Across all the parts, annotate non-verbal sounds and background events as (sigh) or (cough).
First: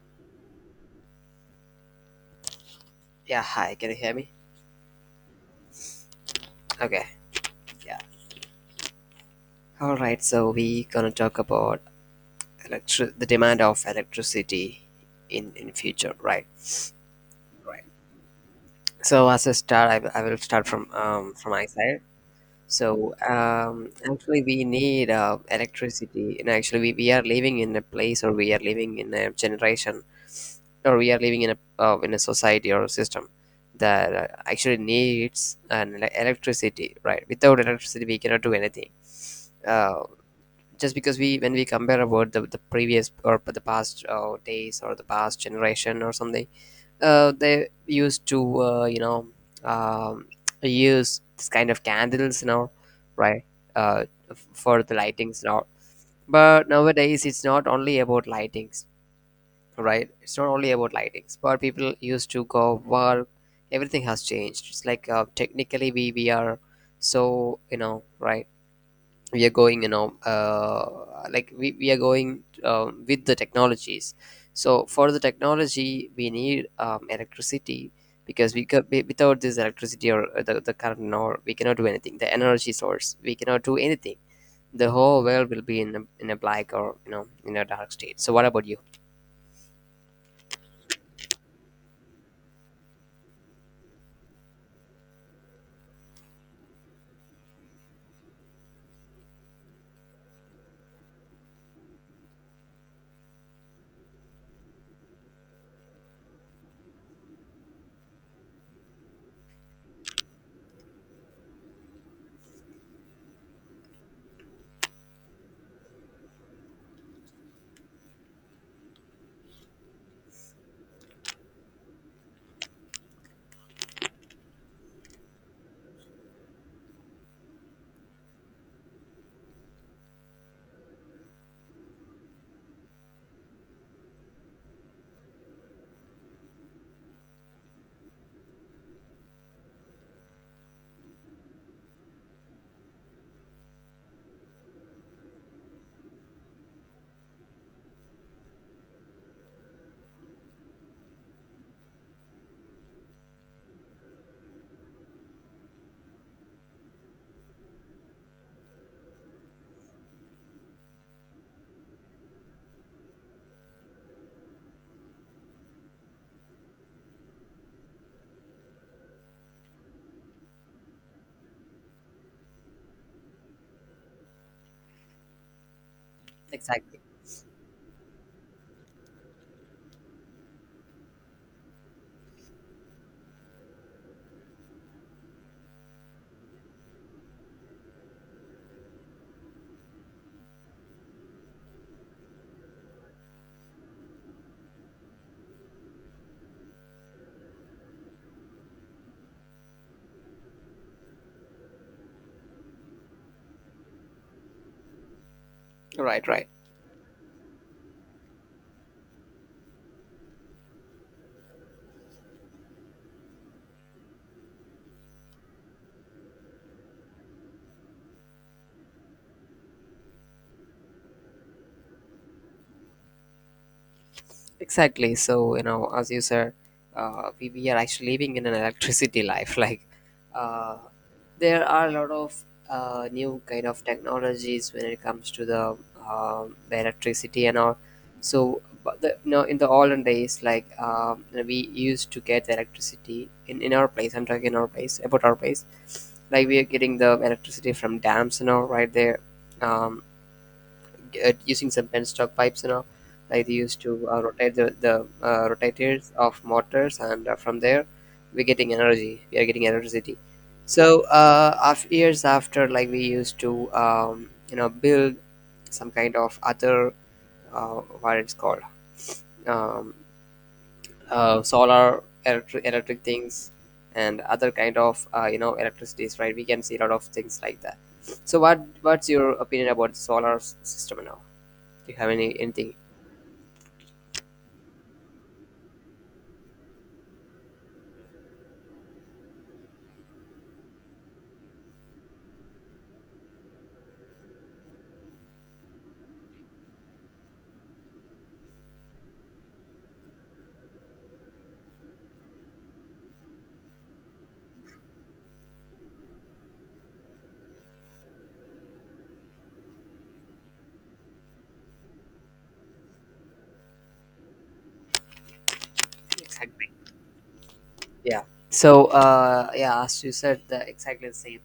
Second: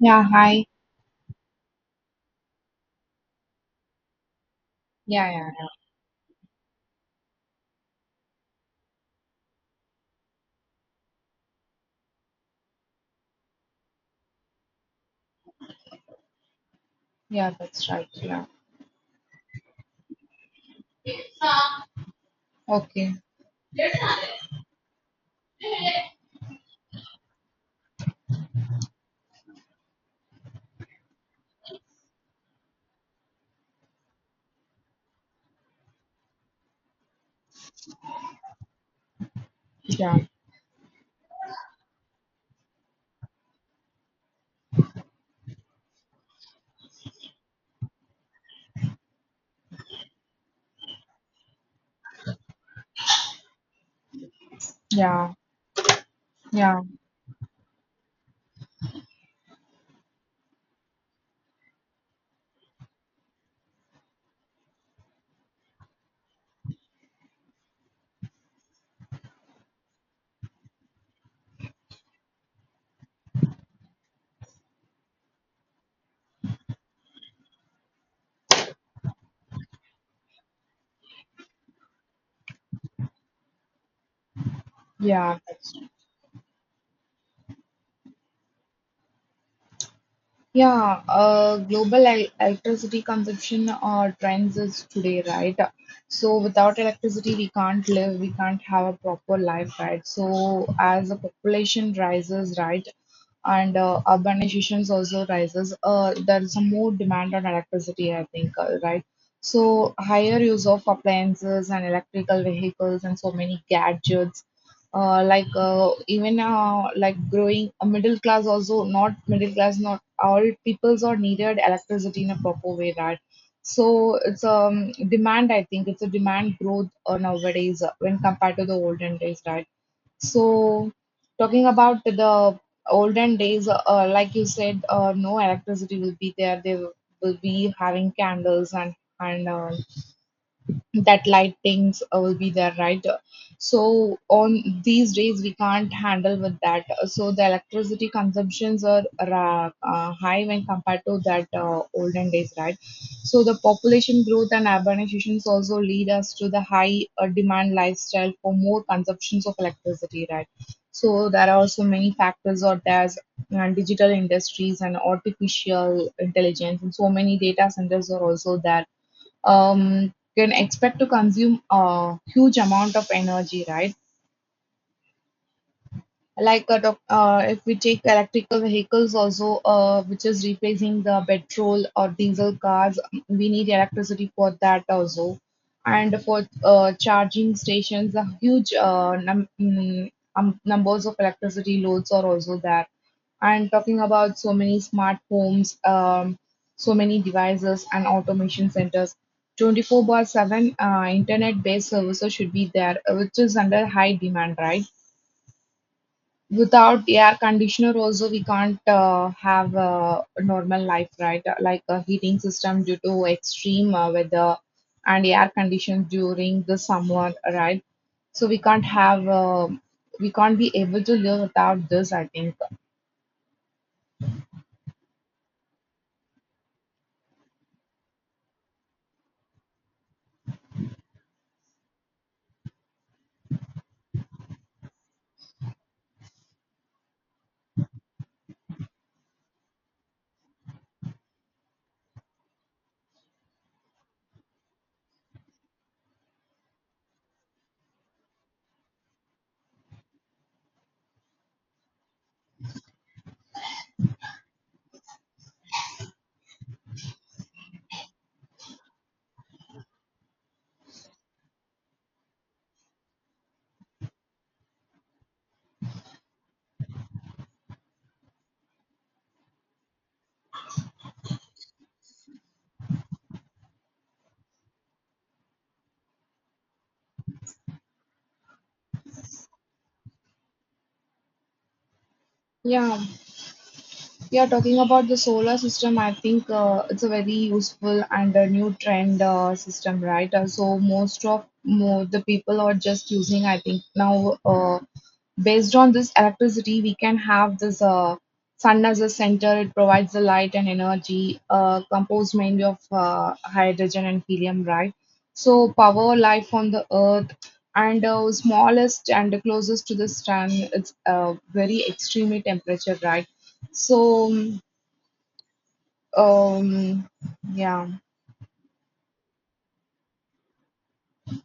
Yeah, hi. Yeah, hi. Can you hear me? Yeah, yeah, yeah. Okay. Yeah. All right. So we gonna talk about electric the demand of electricity in future, right? Yeah, Right. that's right. Yeah. So as a start, I will start from my side. So Okay. Actually we need electricity, and actually we are living in a place, or we are living in a generation, or we are living in a society or a system that actually needs electricity, right? Without electricity, we cannot do anything, uh, Yeah, just because we when we compare about the previous or the past days or the past generation or something. They used to um, use this kind of candles and all, right, uh, for the yeah, lightings and all. But yeah, nowadays it's not only about lightings, right. It's not only about lightings, but people used to go work. Everything has changed. It's like, technically we are, so you know, right, we are going, you know, like we are going with the technologies. So for the technology we need electricity, because without this electricity or the current, or we cannot do anything, the energy source, we cannot do anything. The whole yeah. world will That's be in in a black, or you know, in a dark state. So what about you? Yeah, global electricity consumption or trends is today, right? So without electricity, we can't live, we can't have a proper life, right? So as the population rises, right, and urbanization also rises, there is some more demand on electricity, I think, right? So higher use of appliances and electrical vehicles and so many gadgets like growing a middle class, also not middle class, not all peoples are needed electricity in a proper way, right? So it's demand, I think it's a demand growth nowadays when compared to the olden days, right? So talking about the olden days, like you said, no electricity will be there, they will be having candles and and uh, that light things will be there, right? So on these days we can't handle with that, so the electricity consumptions are high when compared to that olden days, right? So the population growth and urbanizations also lead us to the high demand lifestyle for more consumptions of electricity, right? So there are also many factors, or there's digital industries and artificial intelligence, and so many data centers are also there. Can expect to consume a huge amount of energy, right? Like Exactly. If we take electrical vehicles also, which is replacing the petrol or diesel cars, we need electricity for that also. And for charging stations, a huge numbers of electricity loads are also there. And talking about so many smart homes, so many devices and automation centers. 24 by 7 internet based services should be there, which is under high demand, right? Right, right. Without air conditioner, also, we can't have a normal life, right? Like a heating system due to extreme weather, and air condition during the summer, right? So, we can't have, we can't be able to live without this, I think. Exactly. So, you know, as you said, we are actually living in an electricity life. (laughs) Like, uh, there are a lot of new kind of technologies when it comes to the electricity and all. So, but the, you know, in the olden days, like we used to get electricity in our place. I'm talking in our place about our place. Like we are getting the electricity from dams and all, right there. Um, Using some penstock pipes and all. Like they used to rotate the rotators of motors, and from there we're getting energy. We are getting electricity. So af years after, like we used to you know, build some kind of other, uh, what it's called, um, solar electric things and other kind of, you know, electricities, right? We can see a lot of things like that. So what's your opinion about system now? Do you have anything? Yeah. Yeah, talking about the solar system, I think it's a very useful and a new trend system, right? So most of more the people are just using, I think now, based on this electricity, we can have this sun as a center. It provides the light and energy, composed mainly of hydrogen and helium, right? So power life on the earth, and smallest and closest to the sun. It's very extreme temperature, right? So, Exactly. um, yeah, Yeah. So yeah, as you said, the exactly the same.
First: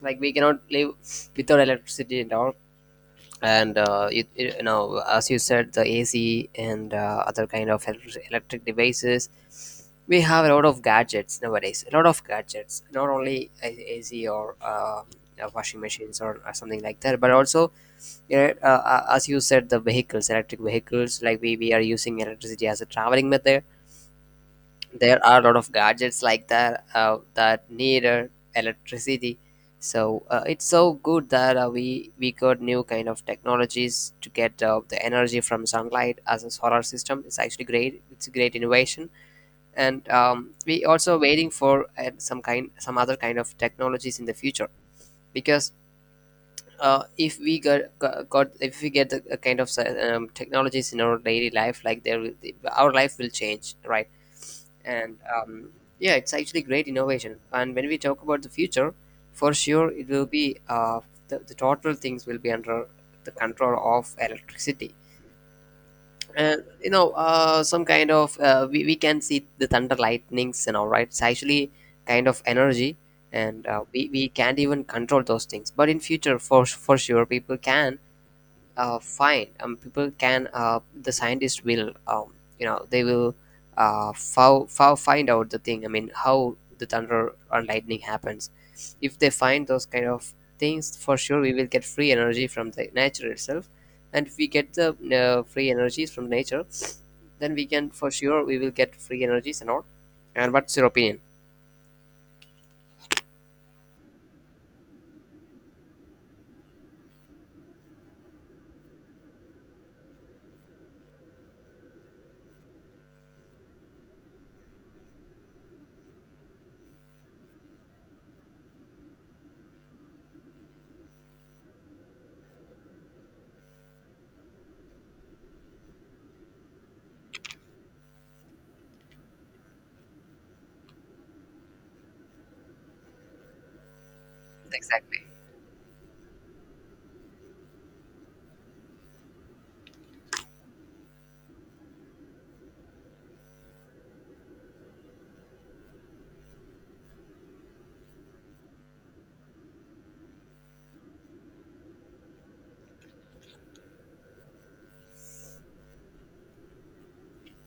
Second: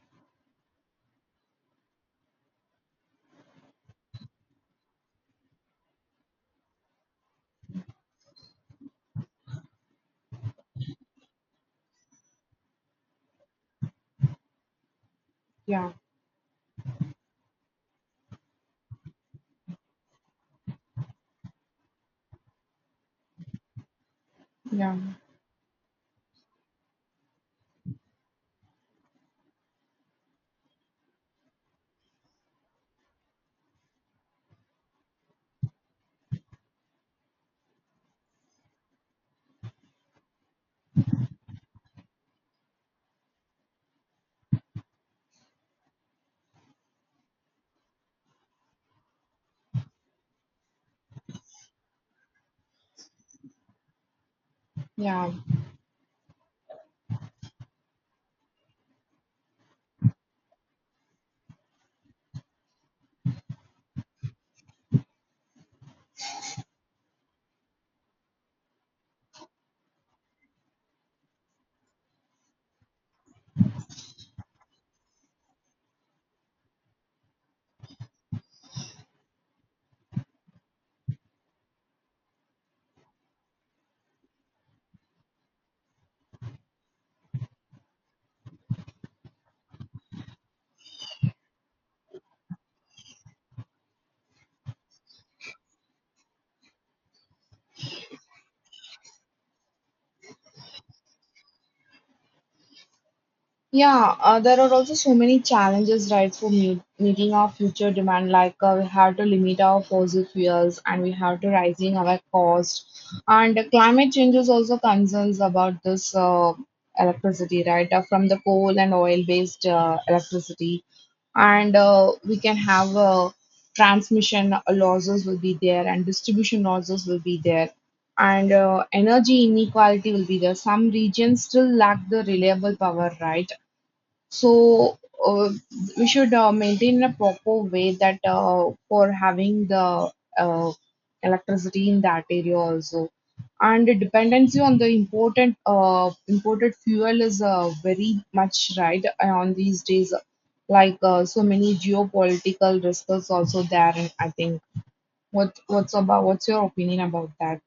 Like we cannot live without electricity and all. And you know, as you said, the AC and other kind of electric devices, we have a lot of gadgets nowadays, a lot of gadgets, not only AC or washing yeah, machines, or something like that, but also, you know, as you said, the vehicles, electric vehicles, like we are using electricity as a traveling method. yeah, There are a lot of gadgets like that, that needed electricity. So it's so good that we got new kind of technologies to get the energy from sunlight as a solar system. It's actually great. It's a great innovation. And we also waiting for some kind, some other kind of technologies in the future. Because if we got if we get the kind of technologies in our daily life, like our life will change, right? And yeah, yeah, it's actually great innovation. And when we talk about the future, for sure it will be, the total things will be under the control of electricity. And you know, some kind of, we can see the thunder lightnings and all, right? It's actually kind of energy. And we can't even control those things. But in future, for sure, people can fine people can the scientists will you know, they will find out the thing. I mean how the thunder or lightning happens. If they find those kind of things, for sure we will get free energy from the nature itself. And if we get the free energies from nature, then we can, for sure we will get free energies and all. And what's your opinion? yeah. There are also so many challenges, right, for meeting our future demand. Like we have to limit our fossil fuels, and we have to rising our cost. And climate change is also concerns about this electricity, right, from the coal and oil-based electricity. And we can have transmission losses will be there, and distribution losses will be there. And energy inequality will be there, some regions still lack the reliable power, right? So Exactly. uh, we should maintain a proper way that for having the uh, electricity in that area also. And the dependency on the important imported fuel is very much right on these days. Like so many geopolitical risks also there. And I think what's your opinion about that?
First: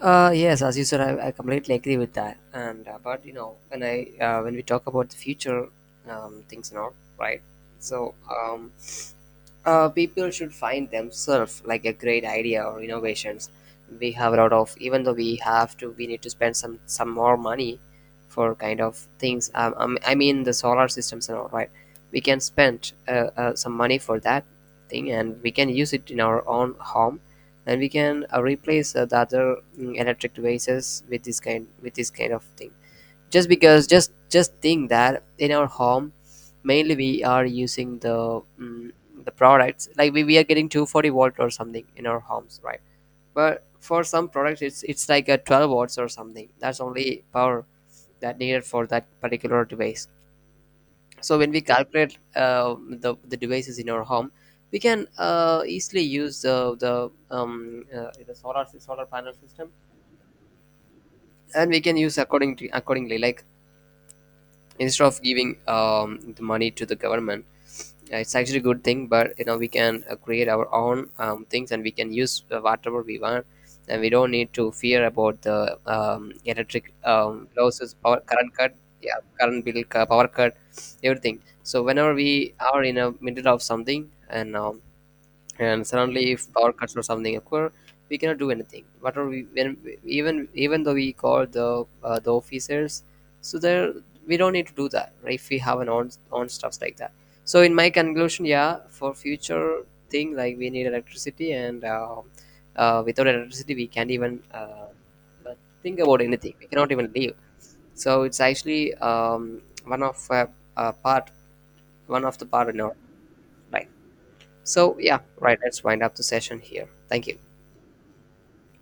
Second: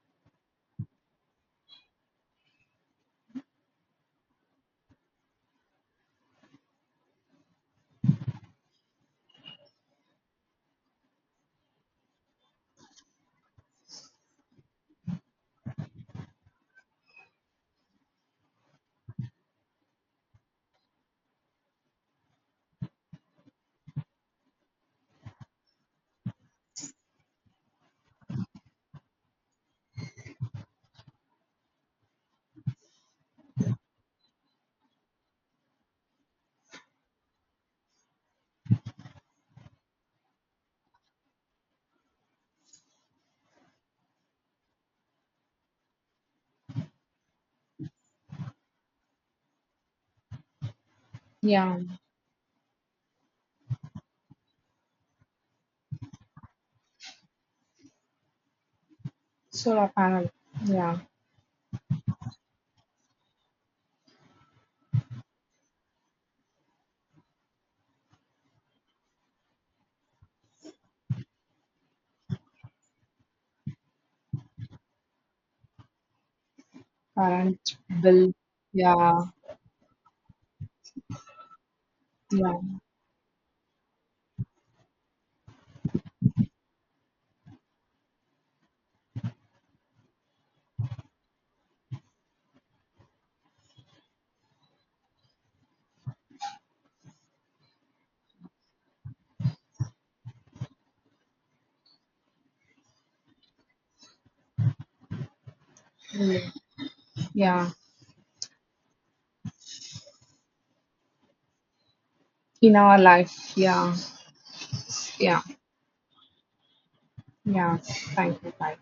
Yes, as you said, I completely agree with that. And but you know, when I when we talk about the future, things and all, right? So people should find themselves like a great idea or innovations. We have a lot of, even though we have to, we need to spend some more money for kind of things, I mean the solar systems and all, right? We can spend some money for that thing, and we can use it in our own home. And we can replace the other, electric devices with this kind, with this kind of thing. Just because, just think that in our home, mainly we are using the, mm the products, like we are getting 240 volt or something in our homes, right? But for some products, it's like a 12 watts or something, that's only power that needed for that particular device. So when we Yeah, calculate the devices in our home, we can easily use the system. solar panel. Yeah, And we can use accordingly, like instead of giving the money to the government. Yeah, it's actually a good thing, but you know, we can create our own things, and we can use whatever we want, and we don't need to fear about the electric current losses, power, bill. current cut, Yeah, yeah, current bill, power cut, everything. So whenever we yeah. are in a middle of something, and um, and suddenly if power cuts or something occur, we cannot do anything. What are we when, even though we call the officers, so there we don't need to do that, right? If we have an on stuffs like that. So in my conclusion, yeah, for future thing, like we need electricity. And without electricity we can't even uh, think about Yeah. anything. We cannot even live. Yeah, So it's actually one of part one of the part in in our our life. life. Yeah, So, yeah, yeah, right, let's wind up the session here. Thank you. yeah. Thank you, bye.